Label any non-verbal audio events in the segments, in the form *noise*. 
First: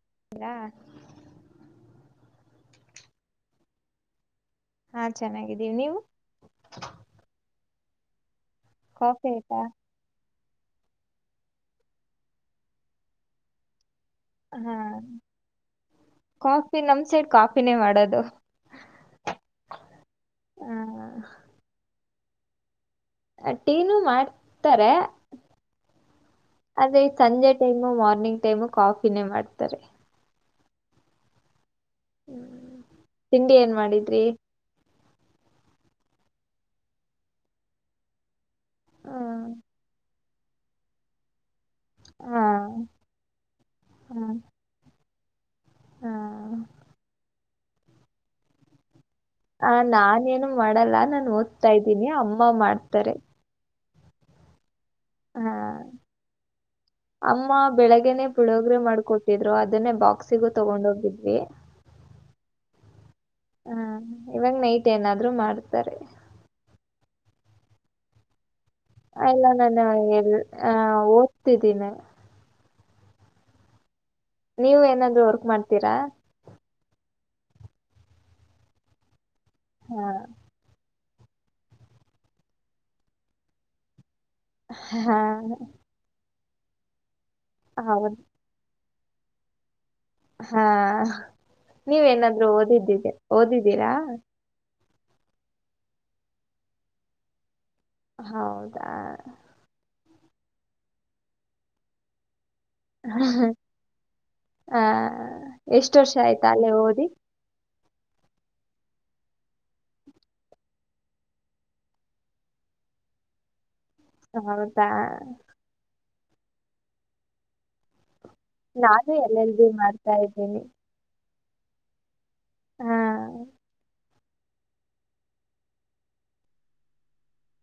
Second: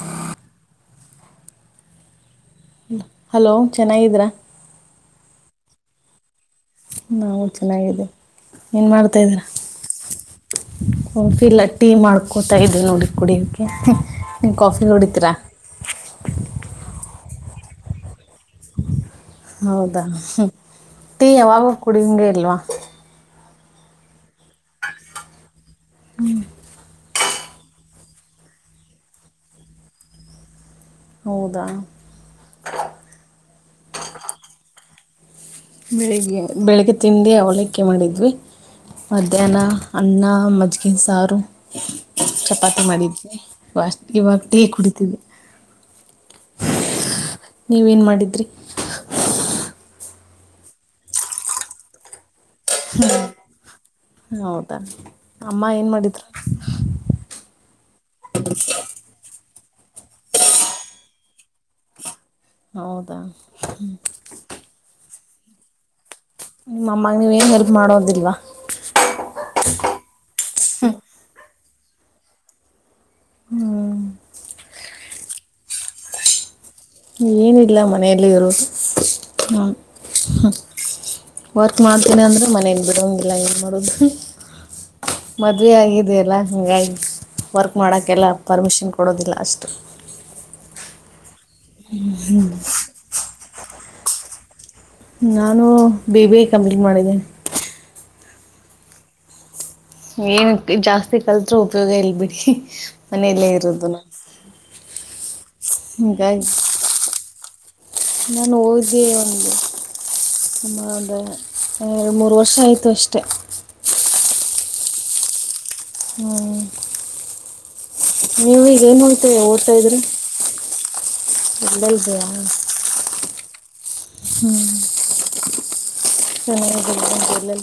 *unintelligible* Hello ಚೆನ್ನಾಗಿದ್ರಾ ಹಾ ಚೆನ್ನಾಗಿದ್ದೀವಿ ನೀವು ಚೆನ್ನಾಗಿದೆ ಕಾಫಿ ಐತಾ ಹಫ ಇಲ್ಲ ಟೀ ಮಾಡ್ಕೋತಾ ಇದದೆ ನೋಡಿ ಕುಡಿಯಕ್ಕೆ ಹಾ ಕಾಫಿ ನಮ್ ಸೈಡ್ ಕಾಫಿನೇ ಮಾಡದು ಹೌದಾ ೀ ಯಾವಾಗ ಕುಡಿ ಹಿಂಂಗಗೆ ಇಲ್ವಾ ಅಟೀನು ಮಾಡ್ತಾರೆ ಹ್ಮ್ ೆ ಸಂಜೆ ಟೈಮು ಮಾರ್ನಿಂಗ್ ಟೈಮು ಕಾಫಿನೇ ಮಾಡ್ತಾರೆ ಹೌದಾ ಹ್ಮ ತಿಂಡಿ ಏನ್ ಮಾಡಿದ್ರಿ ಬೆಳಿಗ್ಗೆ ಬೆಳಗ್ಗೆ ತಿಂಡೇ ಅವಲಕ್ಕೆೆ ಮಾಡಿದ್ವಿ ಹ್ಮ್ ಮಧ್ಯಾಹ್ನ ಅನ್ನ ಮಜ್ಜಗಿನ ಸಾರು ಹಾ ಚಪಾತಿ ಮಾಡಿದ್ವಿ ಇ ಇವಾಗ ಟೀ ಕುಡಿತೀವಿ ಹ್ಮ ನೀವೇನ್ ಮಾಡಿದ್ರಿ ಹ ನಾಾನೇನು ಮಾಡಲ್ಲ ನಾನು ಓದ್ತಾ ಇದ್ದೀನಿ ಅಮ್ಮ ಮಾಡ್ತಾರೆ ಹೌದು ಹ ಅಮ್ಮ ಏನ್ ಮಾಡಿದ್ರು ಅಮ್ಮ ಬೆಳಗ್ನೆೇ ಪುಳೋಗ್ರೆ ಮಾಡ್ಕೊಟ್ಟಿದ್ರು ಅದನ್ನೇ ಬಾಕ್ಸಿಗೂ ತಗೊಂಡೋಗಿದ್ವಿ *unintelligible* ಹಾ ಇವಾಗ ನೈಟ್ ಏನಾದ್್ರರು ಮಾಡ್ತಾರೆ ನಮ್ಮಾಗ ನೀವು ಏನು ಹೆಲ್ಪ್ ಮಾಡೋದಿಲ್ವಾ ಎಲ್ಲ ನಾನು ಎ ಆ ಓದ್ತಿದ್ದೀನಿ ಹ್ಮ್ ನೀವು ಏನಾದ್್ರೂ ವರ್ಕ್ ಮಾಡ್ತೀರಾ ಏನಿಲ್ಲ ಮನೆಯಲ್ಲಿ ಇರೋದು ಹ ಹಾ ವರ್ಕ್ ಮಾಡ್ತೀನಿ ಅಂದರೆ ಮನೇಿಂದ ಬಿಡೋಂಗಿಲ್ಲ ಏನು ಮಾಡೋದು ಹಾ ಮದ್ುವೆ ಆಗಿದೆಯಲ್ಲ ಹಂಗಾಗಿ ವರ್ಕ್ ಹೌದ್ ಮಾಡಕಲ್ಲ ಪರ್ಮಿಷನ್ ಕೊ ಕೊಡೋದಿಲ್ಲ ಅಷ್ಟು ಹಾ ನೀವೇನಾದ್ರು ಓದಿದ್ದಿದ್ದಿ ಓದಿದ್ದೀರಾ ನಾನು ಬಿ ಬಿ ಐ ಕಂಪ್ಲೀಟ್ ಮಾಡಿದ್ದೇನೆ ಹೌದಾ ಏನ ಜಾಸ್ತಿ ಕಳ್ಲತ್ರೆ ಉಪಯೋಗ ಇಲ್ ಬಿಡಿ ಮನೆಯಲ್ಲೇ ಇರದು ನಾ ಎಷ್ಟು ವರ್ಷ ಆಯ್ತಾ ಅಲ್ಲೇ ಓದಿ ನಾನು ಓದ ಒನಗೆ ುಮ್ಮ ಅದ ಎರಡು ಮೂರು ವರ್ಷ ಆಯಿತು ಅಷ್ಟೆ ಹೌದಾ ಹ್ಮ್ ನೀವು ಈಗ ಏನು ನಾನು ಎಲ್ಲೆಲ್ ಮಾಡ್ತಾ ಇದ್ದೀನಿ ಎಲ್ಲ ಇದ್ದೆಯ ಹ್ಮ ಹ್ಮ ಚನದ ಜಲ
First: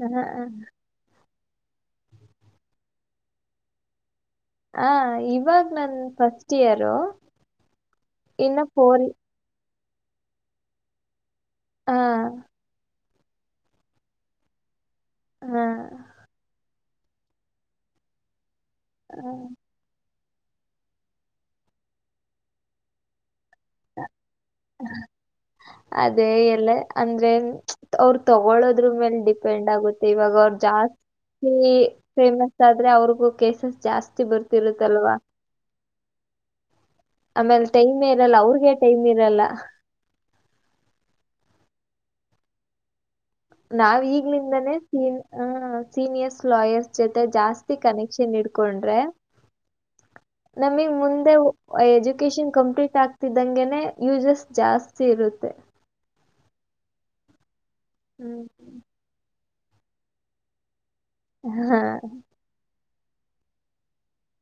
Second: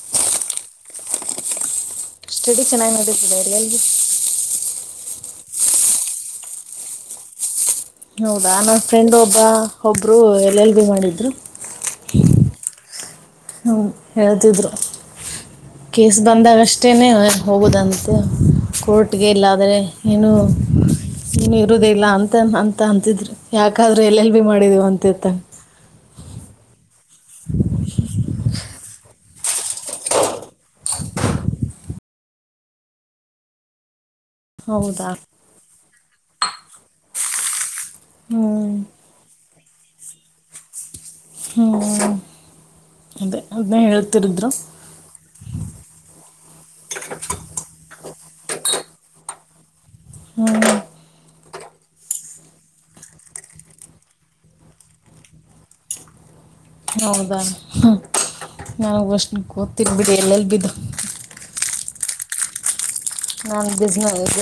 ಹ್ಮ್ ಹ್ಮ್ ಸ್ಟಡಿ ಚೆನ್ನಾಗಿ ನೋಡಿಡರಲ್ ಹ ಇವಾಗ ನನ್ ಫಸ್ಟ್ ಇಯರು ಹೌದಾ ಇನ್ನ ನನ್ ಫೋರ್ ಫ್ರೆಂಡ್ ಒಬ್ಬ ಒಬ್ರು ಎಲ್ಲ ಎಲ್ ಬಿ ಮಾಡಿದ್ರು ಹ್ಮ ಹ್ಮ ಹೇಳ್ತಿದ್ರು ಹಾ ಕೇಸ್ ಬಂದಾಗಷ್ಟೇನೆ ಹೋಗುದಂತೆ ಕೋರ್ಟ್ಗೆ ಹಾ. ಇಲ್ಲಾದ್ರೆ ಏನು ಇನು ಇರುದಿಲ್ಲ ಅಂತ ಅಂತ ಅಂತಿದ್ರರು ಯಾಕಾದ್ರೂ ಎಲ್ ಎಲ್ ಬಿ ಮಾಡಿದೇವ ಅಂತ ತಂಗ ಅದೇ ಎಲ್ಲ ಅಂದ್ರೆ ಅವರು ತಗೊಳೋದ್ರ ಮೇಲೆ ಡಿಪೆಂಡ್ ಆಗುತ್ತೆ ಇವಾಗ ಅವ್ರು ಜಾಸ್ತಿ ಫೇಮಸ್ ಆದ್ರೆ ಅವ್ರಿಗೂ ಕೇಸಸ್ ಜಾಸ್ತಿ ಹೌದಾ ಬರ್ತಿರುತ್ತಲ್ವಾ ಆಮೇಲೆ ಟೈಮ್ ಇರಲ್ಲ ಅವ್ರಿಗೆ ಹ್ಮ್ ಟೈಮ್ ಇರಲ್ಲ ಹ್ಮ್ ಅದೇ ಅದನ್ನೇ ನಾವ್ ಹೇಳ್ತಿರಿದ್ರು ಈಗ್ಲಿಂದನೇ ಅ ಸೀನಿಯರ್ಸ್ ಲಾಯರ್ಸ್ ಜೊತೆ ಜಾಸ್ತಿ ಕನೆಕ್ಷನ್ ಇಡ್ಕೊಂಡ್ರೆ ಹ್ಮ್ ನಮಿಗ್ ಮುಂದೆ ಎಜುಕೇಶನ್ ಕಂಪ್ಲೀಟ್ ಆಗ್ತಿದ್ದಂಗೆನೆ ಯೂಸಸ್ ಜಾಸ್ತಿ ಇರುತ್ತೆ ಹೌದಾ ಹ್ಮ್ ನನಗ್ ಅಷ್ಟ ಗೊತ್ತಿಲ್ಲ ಬಿಡ ಎಲ್ ಎಲ್ ಬಿ ದು ಹಾ ನಾ ಬಿಸ್ನೆಸ್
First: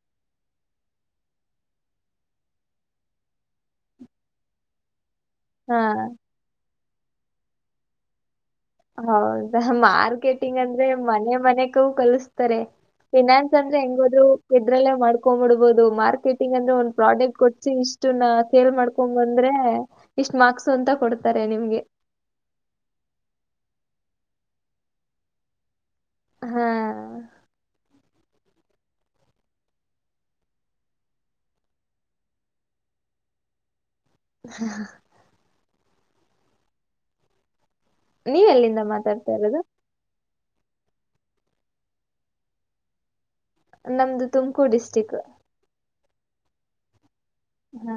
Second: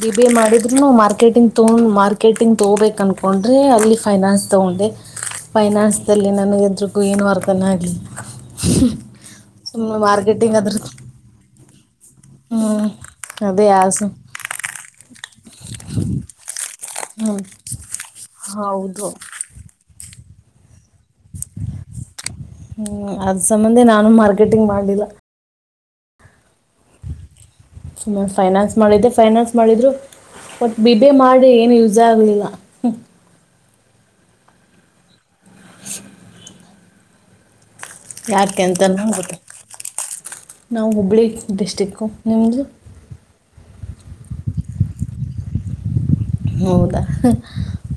ಬಿ ಬಿ ಎ ಮಾಡಿದ್ರುನು ಮಾರ್ಕೆಟಿಂಗ್ ತೂ ಮಾರ್ಕೆಟಿಂಗ್ ತಗೋಬೇಕ ಅನ್ಕೊಂಡ ತಗೊಂಡ್ರೆ ಅಲ್ಲಿ ಫೈನಾನ್ಸ್ ತೊಗೊಂಡೆ ಹಾ ಫೈನಾನ್ಸದಲ್ಲಿ ನನಗೆ ಎದ್ರಗೂ ಏನು ಅರ್ಥನೇ ಆಗ್ಲಿಲ್ಲ ಹೌದಾ ಮಾರ್ಕೆಟಿಂಗ್ ಅದ್ರ ಅಂದ್ರೆ ಮನೆ ಮನೆಗೂ ಕಲ್ಸ್ ತರೆ ಹ್ಞೂ ಫಿನಾನ್ಸ್ ಅದೇ ಅಂದ್ರೆ ಹೆಂಗ ಆಸು ಹದ್ರು ಎದ್ರಲ್ಲೇ ಮಾಡ್ಕೊಂಡ್ಂಬಿಡ್ಬಹುದು ಮಾರ್ಕೆಟಿಂಗ್ ಅಂದ್ರೆ ಒ ಹ್ಞೂ ಪ್ರಾಡಕ್ಟ್ ಕೊಟ್ಟಸಿ ಇಷ್ಟು ನ ಸೇಲ್ ಹೌದು ಮಾಡ್ಕೊಂಡಂಬಂದ್ರೆ ಇಷ್ಟ್ ಮಾರ್ಕ್ಸು ಅಂತ ಕೊಡ್ತಾರೆ ನಿಮ್ಗೆ ಹ್ಮ್ ಅದ್ ಸಂಬಂಧೆ ನಾನು ಮಾರ್ಕೆಟಿಂಗ್ ಮಾಡ್ಲಿಲ್ಲ ಹಾ ಸುಮ್ಮ ಫೈನಾನ್ಸ್ ಮಾಡಿದ್ದೆ ಫೈನಾನ್ಸ್ ಮಾಡಿದರು ಒಟ್ ಬಿ ಬಿ ಎ ಮಾಡಿ ಏನು ಯೂಸೆ ಆಗ್ಲಿಲ್ಲ ಹಾ ಹಾ ನೀವ್ ಯಾಕೆ ಎಲ್ಲಿಂದ ಅಂತನು ಮಾತಾಡ್ತಾ ಗೊತ್ತೇ ಇರೋದು ನಾವು ಹುಬ್ಬಳ್ಳಿ ಡಿಸ್ಟ್ರಿಕ್ಕು ನಿಮ್ದು ನಮ್ದು ತುಮಕೂರು ಡಿಸ್ಟ್ರಿಕ್ ಹೌದಾ ಹ್ಮ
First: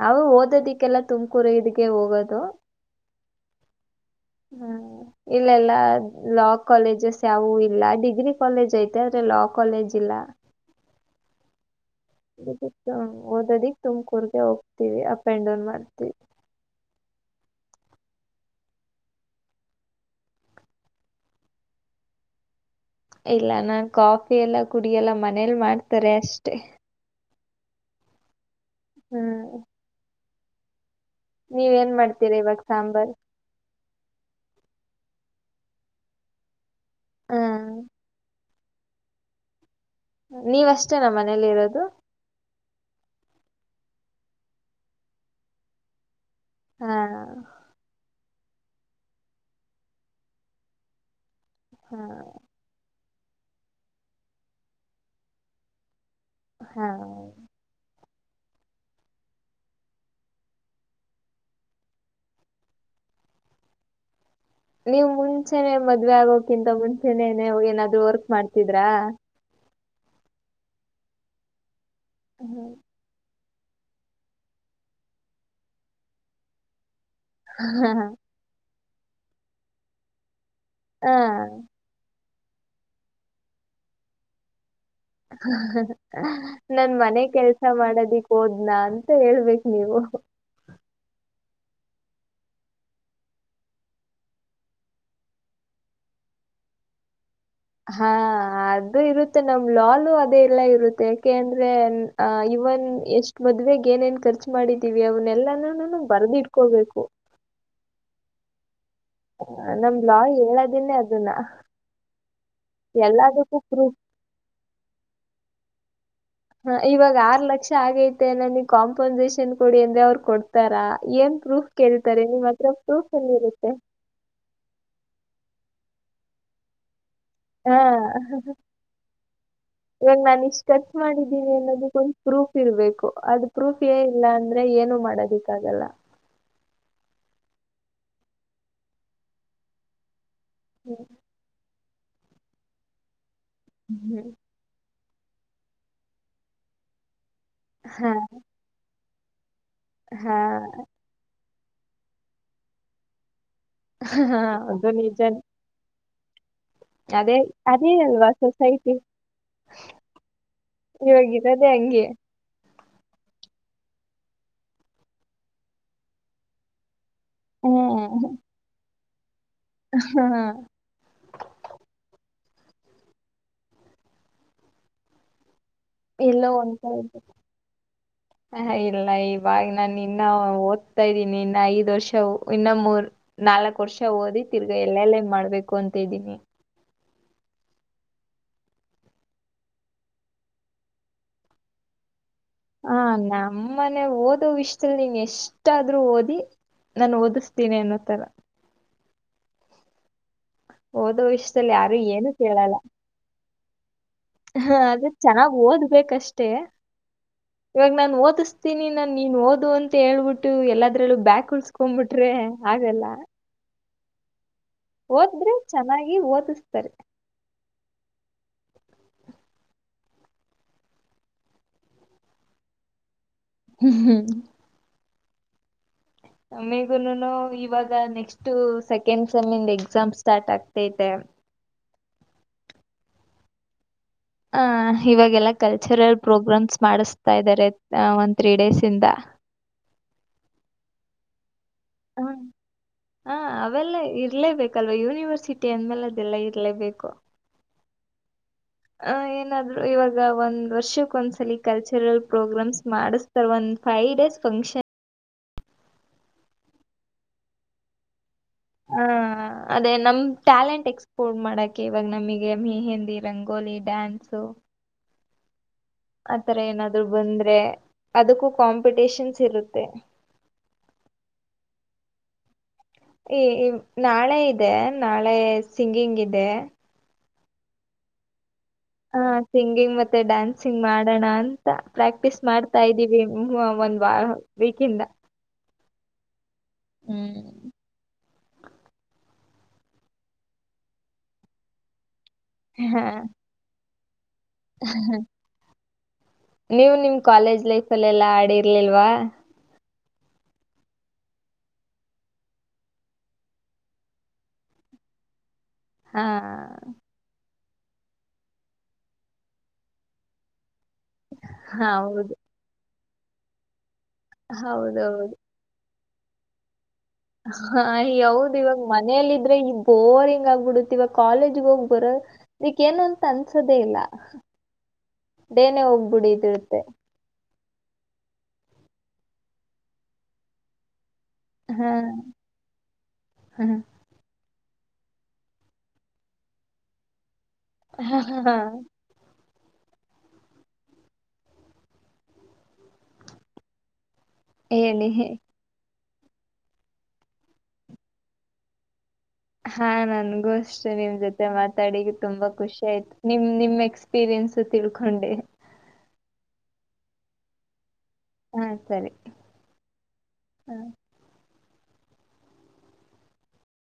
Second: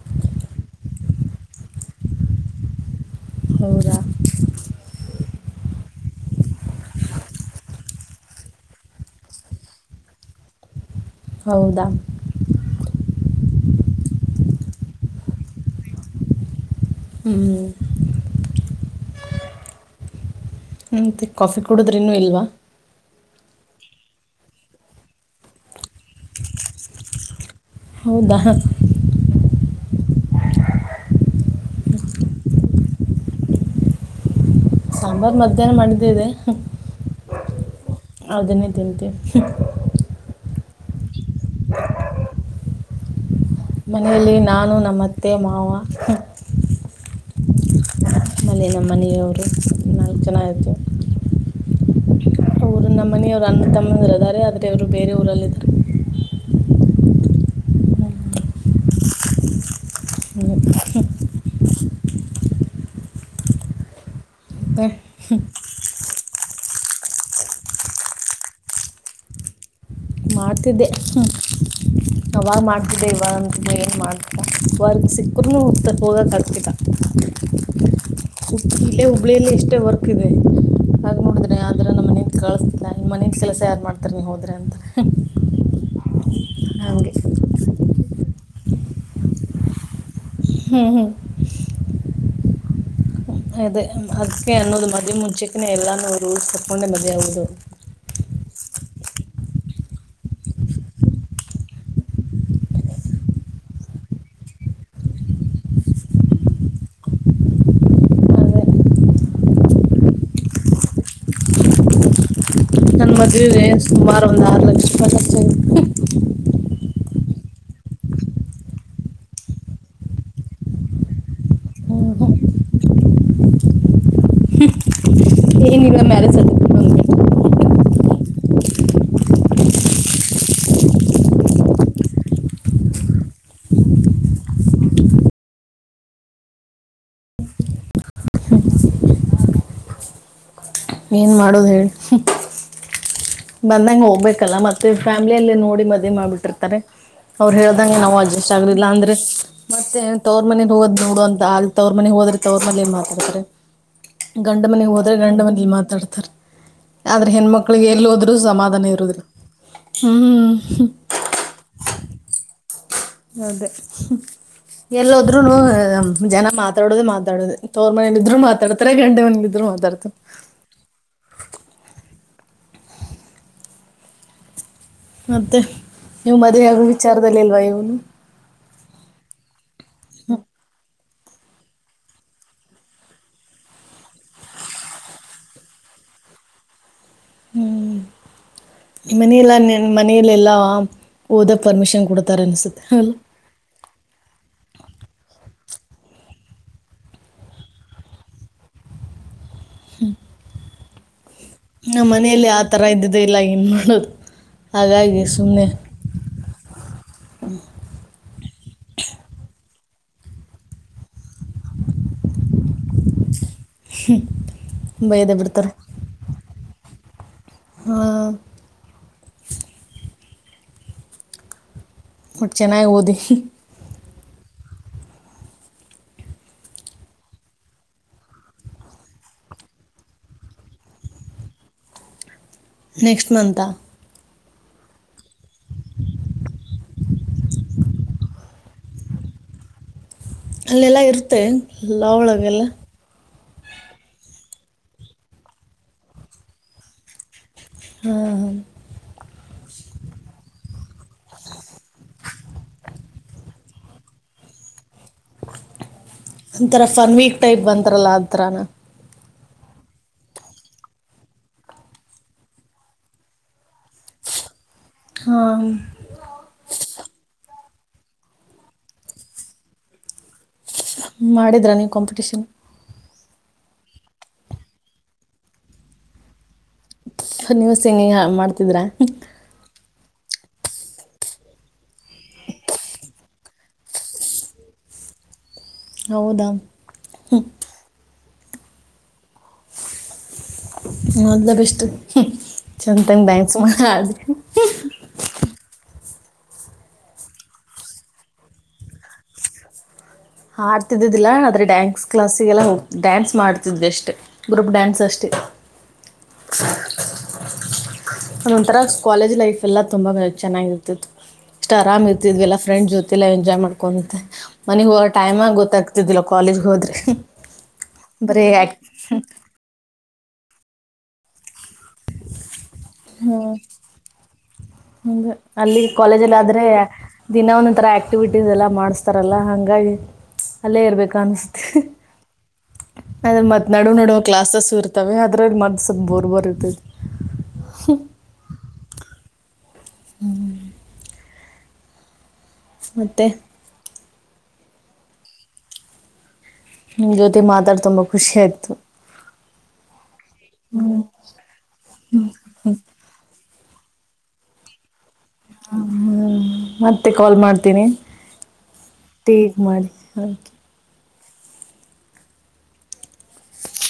ನಾವು ಓದೋದಿಕ್ಕೆಲ್ಲ ತುಮಕೂರು ಇದಿಗೆ ಹೋಗೋದು ಹೌದಾ ಹ್ಮ್ ಇಲ್ಲೆಲ್ಲ ಲಾ ಕಾಲೇಜಸ್ ಯಾವು ಇಲ್ಲ ಡಿಗ್ರಿ ಕಾಲೇಜ್ ಐತೆ ಆದ್ರೆ ಲಾ ಕಾಲೇಜಿಲ್ಲಾ ಹೌದಾ ಓದೋದಿಕ ತುಮಕೂರ್ಗೆ ಹೋಗ್ತೀವಿ ಅಪ್ ಆಂಡ್ ಡೌನ್ ಮಾಡ್ತೀವಿ ಹ್ಮ್ ಹ್ಮ್ ಮತ್ತೆ ಕಾಫಿ ಕುಡುದ್ರಿನೂ ಇನ್ನು ಇಲ್ವಾ ಇಲ್ಲ ನಾನ್ ಕಾಫಿ ಎಲ್ಲಾ ಕುಡಿ ಎಲ್ಲಾ ಮನೇಲಿ ಮಾಡ್ತಾರೆ ಅಷ್ಟೆ ಹೌದಾ ಹ್ಮ್ ನೀವ ಏನ್ ಮಾಡ್ತೀರ ಇವಾಗ ಸಾಂಬಾರ್ ಸಾಂಬಾರ್ ಮಧ್ಯಾಹ್ನ ಮಾಡಿದ್ದಿದೆ ಹಾ ಅದನ್ನೇ ತಿಂತಿನಿ ನೀವಷ್ಟೇನಾ ಮನೇಲ ಇರೋದು ಮನೆಯಲ್ಲಿ ನಾನು ನಮ್ಮತ್ತೆ ಮಾವ ಹಾ ಆಮೇಲೆ ನಮ್ಮ ಮನೆಯವರು ನಾಲ್ಕು ಜನ ಇದ್ದಿವಿ ಹ್ಮ್ ಮನೆಯವರು ಅಣ್ಣ ತಮ್ಮಂದಿರದಾರೆ ಆದರೆ ಇವರು ಬೇರೆ ಊರಲ್ಲರಿದ್ದಾರ ಹಾ ಹ್ಮ್ ಮತ್ತೆ ನೀವ್ ಮುಂಚೆನೆ ಮದ ಮದ್ವೆ ಆಗೋಕಿಂತ ಮುಂಚೆನೇನೆ ಏನಾದ್ರೂ ವರ್ಕ್ ಮಾಡ್ತಿದ್ರಾ ಮಾಡ್ತಿದ್ದೆ ಅವಾಗ ಹ್ಮ್. ಮಾಡ್ತಿದ್ದೆ ಇವಾಗಂತ ಏನ್ ಮಾಡ್ತಿಲ್ಲ ವರ್ಕ್ ಸಿಕ್ಕರನು ಹೋಗಕಾಗತ್ತಿಲ್ಲ ಹಾ ಹಾ ಇಲ್ಲೇ ಹುಬ್ಬಳ್ಳಿಯಲ್ಲಿ ಎಷ್ಟೇ ವರ್ಕ್ ಇದೆ ಹಾ ಕಳಿಸ್ತಿಲ್ಲಾ ನಿಮ್ಮ ಮನಿಂದ ಕೆಲಸ ಯಾರು ಮಾಡ್ತಾರೆ ನೀವು ಹೋದ್ರೆ ಅಂತ ನನ್ ಹಂಗೆ ಮನೆ ಕೆಲ್ಸ ಮಾಡದಿ ಹೋದನಾ ಅಂತ ಹೇಳ್ಬೇಕಕ್ ನೀವು ಹ್ಮ ಹಾ ಅದೆೇ ಅದಕ್ಕೆ ಅನ್ನೋದು ಮದುವೆ ಮುಂಚೆಕ್ಕೆೇ ಎಲ್ಲಾನೂ ರೂಲ್ಸ್ ತಗೊಂಡೆ ಮದುವೆ ಆಗೋದು ಹಾ ಅದು ಇರುತ್ತೆ ನಮ್ ಲಾಲು ಅದೇ ಎಲ್ಲ ಇರುತ್ತೆ ಯಾಕೆ ಅಂದ್ರೆ ಅವನ್ ಎಷ್ಟ್ ಮದ್ಗ ಏನೇನ್ ಖರ್ಚು ಮಾಡಿದೀವಿ ಅವನ್ನಲ್ಲಾನ ನನ ಬರ್ದ ಇಡ್ಕೋಬೇಕು ಹಾ ನಮ್ ಲಾ ಹೇಳದನೇ ಅದನ್ನ ನನ್ನ ಎಲ್ಲದಕ್ಕೂ ಮದುವೆಗೆ ಪ್ರೂಫ್ ಸುಮಾರು ಒಂದು ಆರು ಲಕ್ಷತ್ತು ಇವಾಗ ಆರ್ ಲಕ್ಷ ಆಗೈತೆ ನನ ಕಾಂಪನ್ಸೇಷನ್ ಕೊಡಿ ಅಂದ್ರೆ ಅವ್ರು ಕೊಡ್ತಾರಾ ಏನ್ ಪ್ರೂಫ್ ಹ್ಞೂ ಕೇಳ್ತಾರೆ ನಿವ್ ಹತ್ರ ಪ್ರೂಫ್ ಎಲ್ಲಿಿ ಇರುತ್ತೆ ್ಮ ಹಾ ಹಾ ಇವಾಗ ನಾನು ಇಷ್ಟ ಖರ್ಚ್ ಮಾಡಿದ್ದೀನಿ ಅನ್ನೋದಕ್ಕ ಒಂದು ಪ್ರೂಫ್ ಇರ್ಬೇಕು ಅದು ಪ್ರೂಫ್ ಏ ಇಲ್ಲ ಅಂದ್ರೆ ಏನ ಮಾಡೋದಕ್ಕಾಗಲ್ಲ ಹ ಹ್ಮ್ ಏನ್ ಮಾಡೋದು ಹೇಳಿ ಬಂದಂ ಹ್ಮ್ ಹೋಗ್ಬೇಕಲ್ಲ ಮತ್ತೆ ಫ್ಯಾಮ್ಲಿಯಲ್ಲಿ ನೋಡಿ ಮದ್ವಿ ಮಾಡ್ಬಿಟ್ಟಿರ್ತಾರೆ ಅವ್ರು ಹೇಳ್ದಂಗೆ ಹಾ ನಾವು ಅಡ್ಜಸ್ಟ್ ಆಗ್ಲಿಲ್ಲ ಅಂದ್ರೆ ಮತ್ತೆ ಹಾ ತವರ್ ಮನೆಗ್ ಹೋದ್ ನೋಡು ಅಂತ ಅ ತವರ್ ಮನೆಗ್ ಹೋದ್ರೆ ತವರ್ ಮನ ಏನ್ ಮಾತಾಡ್ತಾರೆ ಹಾ, ಗಂಡ ಮನೆ ಅದು ಹೋದ್ರೆ ನಿಜಾನೆ ಗಂಡ ಮನಿ ಮಾತಾಡ್ತಾರ ಆದ್ರೆ ಅದೇ ಹೆಣ್ಮಕ್ಳಿಗೆ ಅದೇ ಎಲ್ಲಿ ಅಲ್ವಾ ಹೋದ್ೂ ಸಮಾಧಾನ ಸೊಸೈಟಿ ಇರುದಿಲ್ಲ ಹ್ಮ ಇವಾಗಿರೋದೇ ಹಂಗೆ ಹೌದೇ ಎಲ್ಲದ್ರರು ಜನ ಮಾತಾಡೋುದ ಮಾ ಮಾತಾಡ ತೋರ್ ಹ್ಮ್ ಮನೆಯಲ್ಲಿಿದ್ರು ಮಾತಾಡ್ತಾರೆ ಗಂಟೆವನಿದ್ರು ಮಾತಾಡ್ತ ಹಾ ಮತ್ತೆ ನೀವು್ ಎಲ್ಲೋ ಮದುವೆೆಯಗುವ ವಿಚಾರದಲ್ಲಿ ಇಲ್ವಾ ಇವನು ಹ ಇಲ್ಲ ಇವಾಗ ನಾನ ಇನ್ನ ಓದ್ ತಾ ಇದೀನಿ ಇನ್ನ ಐದ್ ವರ್ಷ ಇನ್ನ ಮೂರ್ ನಾಲ್ಕು ವರ್ಷ ಓದಿ ತಿರ್ಗಾ ಎಲ್ಲೆಲ್ಲೇ ಮಾಡ್ಬೇಕು ಅಂತ ಸ್ದೀನಿ ಹ್ಮ್ ಮನಲ್ಲ ಮನಲೆೆಲ್ಲಾ ಓದಕ್ ಪರ್ಮಿಷನ್ ಕೊಡ ಹಾ ನಮ್ಮನೆ ಓದ ವಿಷಯ ದಲ್ಲಿ ಇಷ್ಟಲ್ ನೀನ್ ಎಷ್ಟ ಅಷ್ಟಾದ್ರೂ ಓದಿ ನಾನು ಓದಿಸ್ತೀನಿ ಅನ್ನೋತರ ಹ್ಮ್ ಹಓದ ಇಷ್ಟ ನ ಮನೆಯಲ್ಲಿ ಆ ತರ ಇದ್ದಿದೆ ಇಲ್ಲ ಏನ್ ಮಾಡೋದು ಹಾ ಅದೇ ಹಾಗಾಗಿ ಚೆನ್ನಾಗ್ ಸುಮ್ಮನೆ ಓದ್ಬೇಕಷ್ಟೇ ಇವಾಗ ನಾನ್ ಓದಿಸ್ತೀನಿ ನಾನ್ ನೀನ್ ಓದು ಅಂತ ಮತ್ತೆ ಹೇಳ್ಬಿಟ್ಟು ಎಲ್ಲದ್ರಲ್ಲೂ ಬ್ಯಾಕ್ ಉಳ್ಸ್ಕೊಬಿಟ್ರೆ ಆಗಲ್ಲ ಹ್ಮ ಓದ್ರೆ ಚೆನ್ನಾಗಿ ಓದಿಸ್ತಾರೆ ಹ್ಮ ಬಟ್ಟು ಚೆನ್ನಾಗಿ ಓದ ಹ್ಮ್ ಮೇಗುನು ಇವಾಗ ನೆಕ್ಸ್ಟ್ ಸೆಕೆಂಡ್ ಸೆಮನ್ ಎಕ್ಸಾಮ್ ಸ್ಟಾರ್ಟ್ ಆಗ್ತೈತೆ ನೆಕ್ಸ್ಟ್ ಮಂಂತಾ ಆಹ ಇವಾಗೆಲ್ಲ ಕಲ್ಚರಲ್ ಪ್ರೋಗ್ರಾಮ್ಸ್ ಮಾಡಿಸ್ತಾ ಇದ್ದಾರೆ ಒಂದು ತ್ರೀ ಡೇಸ್ ಇಂದ ಅಲ್ಲೆಲ್ಲ ಇರುತ್ತೆ ಎಲ್ಲ ಅವಳಗೆಲ್ಲ ಹಾ ಅವೆಲ್ಲ ಇರ್ಲೇಬೇಕಲ್ವಾ ಯೂನಿವರ್ಸಿಟಿ ಅಂದ್ಮೇಲೆ ಅದೆಲ್ಲಾ ಇರ್ಲೇಬೇಕು ಹಾ ಹ ಆ ಏನಾದ್ರು ಇವಾಗ ಒಂದ್ ವರ್ಷಕ್ ಒಂದ್ಸಲ ಕಲ್ಚರಲ್ ಪ್ರೋಗ್ರಾಮ್ಸ್ ಮಾಡಿಸ್ತಾರೆ ಒಂದ್ ಫೈವ್ ಡೇಸ್ ಫಂಕ್ಷನ್ ಒಂಥರ ಫನ್ ವೀಕ್ ಟೈಪ್ ಬಂತಾರಲ್ಲ ಅಂತರ ಆ ಹ ಅದೇ ನಮ್ಮ ಟ್ಯಾಲೆಂಟ್ ಎಕ್ಸ್ಪೋರ್ ಮಾಡೋಕ್ಕೆ ಇವಾಗ ನಮಗೆ ಮಹಿಂದಿ ರಂಗೋಲಿ ಡ್ಯಾನ್ಸು ಹಾ ಆತರ ಏನಾದ್ರು ಬಂದ್ರೆ ಅದಕ್ಕೂ ಕಾಂಪಿಟಷನ್ಸ್ ಇರುತ್ತೆ ಮಾಡಿದ್ರಾ ನೀವು ಕಾಂಪಿಟೇಷನ್ ಈ ನಾಳೆ ಇದೆ ನಾಳೆ ಸಿಂಗಿಂಗ್ ಇದೆ ನೀವು ಸಿಂಗಿಂಗ್ ಮಾಡ್ತಿದೀರಾ ಆ ಸಿಂಗಿಂಗ್ ಮತ್ತೆ ಡ್ಯಾನ್ಸಿಂಗ್ ಮಾಡೋಣ ಅಂತ ಪ್ರಾಕ್ಟೀಸ್ ಮಾಡ್ತಾ ಇದ್ದೀವಿ ಒಂದ್ ವೀಕ್ ಇಂದ ಹೌದಾ ಹ್ಮ್ ಮೊದ್ಲ ಬೆಸ್ಟ್ ಚಂದ ತಂಗ ಡ್ಯಾನ್ಸ್ ಮಾಡ ಹ ಹ್ಮ ನೀವು ನಿಮ್ ಕಾಲೇಜ್ ಲೈಫ್ ಅಲ್ಲ ಎಲ್ಲಾ ಆಡಿರ್ಲಿಲ್ವಾ ಹಾಡ್ತಿದ್ದಿದ್ದಿಲ್ಲಾ ಆದ್ರೆ ಡ್ಯಾನ್ಸ್ ಕ್ಲಾಸಿಗೆಲ್ಲ ಹೋಗ್ತ ಡ್ಯಾನ್ಸ್ ಮಾಡ್ತಿದ್ ಅಷ್ಟೆ ಗ್ರೂಪ್ ಡ್ಯಾನ್ಸ್ ಅಷ್ಟೇ ಹಾ ಅದೊಂಥರಾ ಕಾಲೇಜ್ ಲೈಫ್ ಎಲ್ಲಾ ತುಂಬಾ ಚೆನ್ನಾಗಿರುತ್ತೆ ಇಷ್ಟ ಆರಾಮ್ ಹೌದು ಇರ್ತಿದ್ವಿಲ್ಲ ಫ್ರೆಂಡ್ ಜೊತೆಲ್ಲ ಎಂಜಾಯ್ ಮಾಡ್ಕೊಂಡಂತೆ ಮನ ಹೌದೌದು ಟೈಮಾಗ ಗೊತ್ತಾಗ್ತಿದ್ದಿಲ್ಲ ಕಾಲೇಜ್ ಹೋದ್ರರೆ ಹ ಹೌದು ಇವಾಗ ಮನೇಲ್ಲ ಇದ್ರೆ ಇದ್ದ ಬೋರಿಂಗ್ ಆಗ್ಬಿಡತಿವ ಕಾಲೇಜ ಹೋಗ್ ಬರ ಇದಕ್ಕ ಏನು ಅಂತ ಅನ್ಸೋದೆೇ ಇಲ್ಲ ಹ ಅಲ್ಲಿ ಡೇನೆ ಕಾಲೇಜಲ್ಲಿ ಆದ್ರೆ ಹೋಗ್ಬಿಡಿದಿರುತ್ತೆ ದಿನ ಒಂದು ಆಕ್ಟಿವಿಟೀಸ್ ಎಲ್ಲ ಮಾಡಿಸ್ತಾರಲ್ಲ ಹಂಗಾಗಿ ಅಲ್ಲೇ ಇರ್ಬೇಕು ಅನ್ಸ್ತು ಹಾ ಅದರ ಮತ್ ಹ್ಮ ನಡುವ ನಡುವ ಕ್ಲಾಸಸ್ ಸುರ್ತವೆೆ ಅದ್ರಲ್ಲಿ ಮದ ಸ್ವಲ್ಪ ಬೋರ್ ಬೋರ್ ಇರ್ತದೆ ಹಾ ಹಾ ಹಾ ಹ್ಮ್ ಹ್ಮ ಹ್ಮ ಮತ್ತೆ ಹೇಳಿ ಹ್ಮ ಜ್ಯೋತಿ ಮಾತಾಡ್ ತುಂಬಾ ಖುಷಿ ಆಯ್ತು ಹಾ ನನ್ಗೂ ಅಷ್ಟೆ ನಿಮ್ ಜೊತೆ ಮಾತಾಡಿ ತುಂಬಾ ಖುಷಿ ಆಯ್ತು ನಿಮ್ ನಿಮ ಎಕ್ಸ್ಪೀರಿಯನ್ಸ್ ತಿಳ್ಕೊಂಡೆ ಹ ಹ್ಮ್ ಮತ್ತೆ ಕಾಲ್ ಮಾಡ್ತೀನಿ ಹಾ ಸರಿ ಟೇಕ್ ಮಾಡಿ ಹಾಗಕೆ ಹ *unintelligible*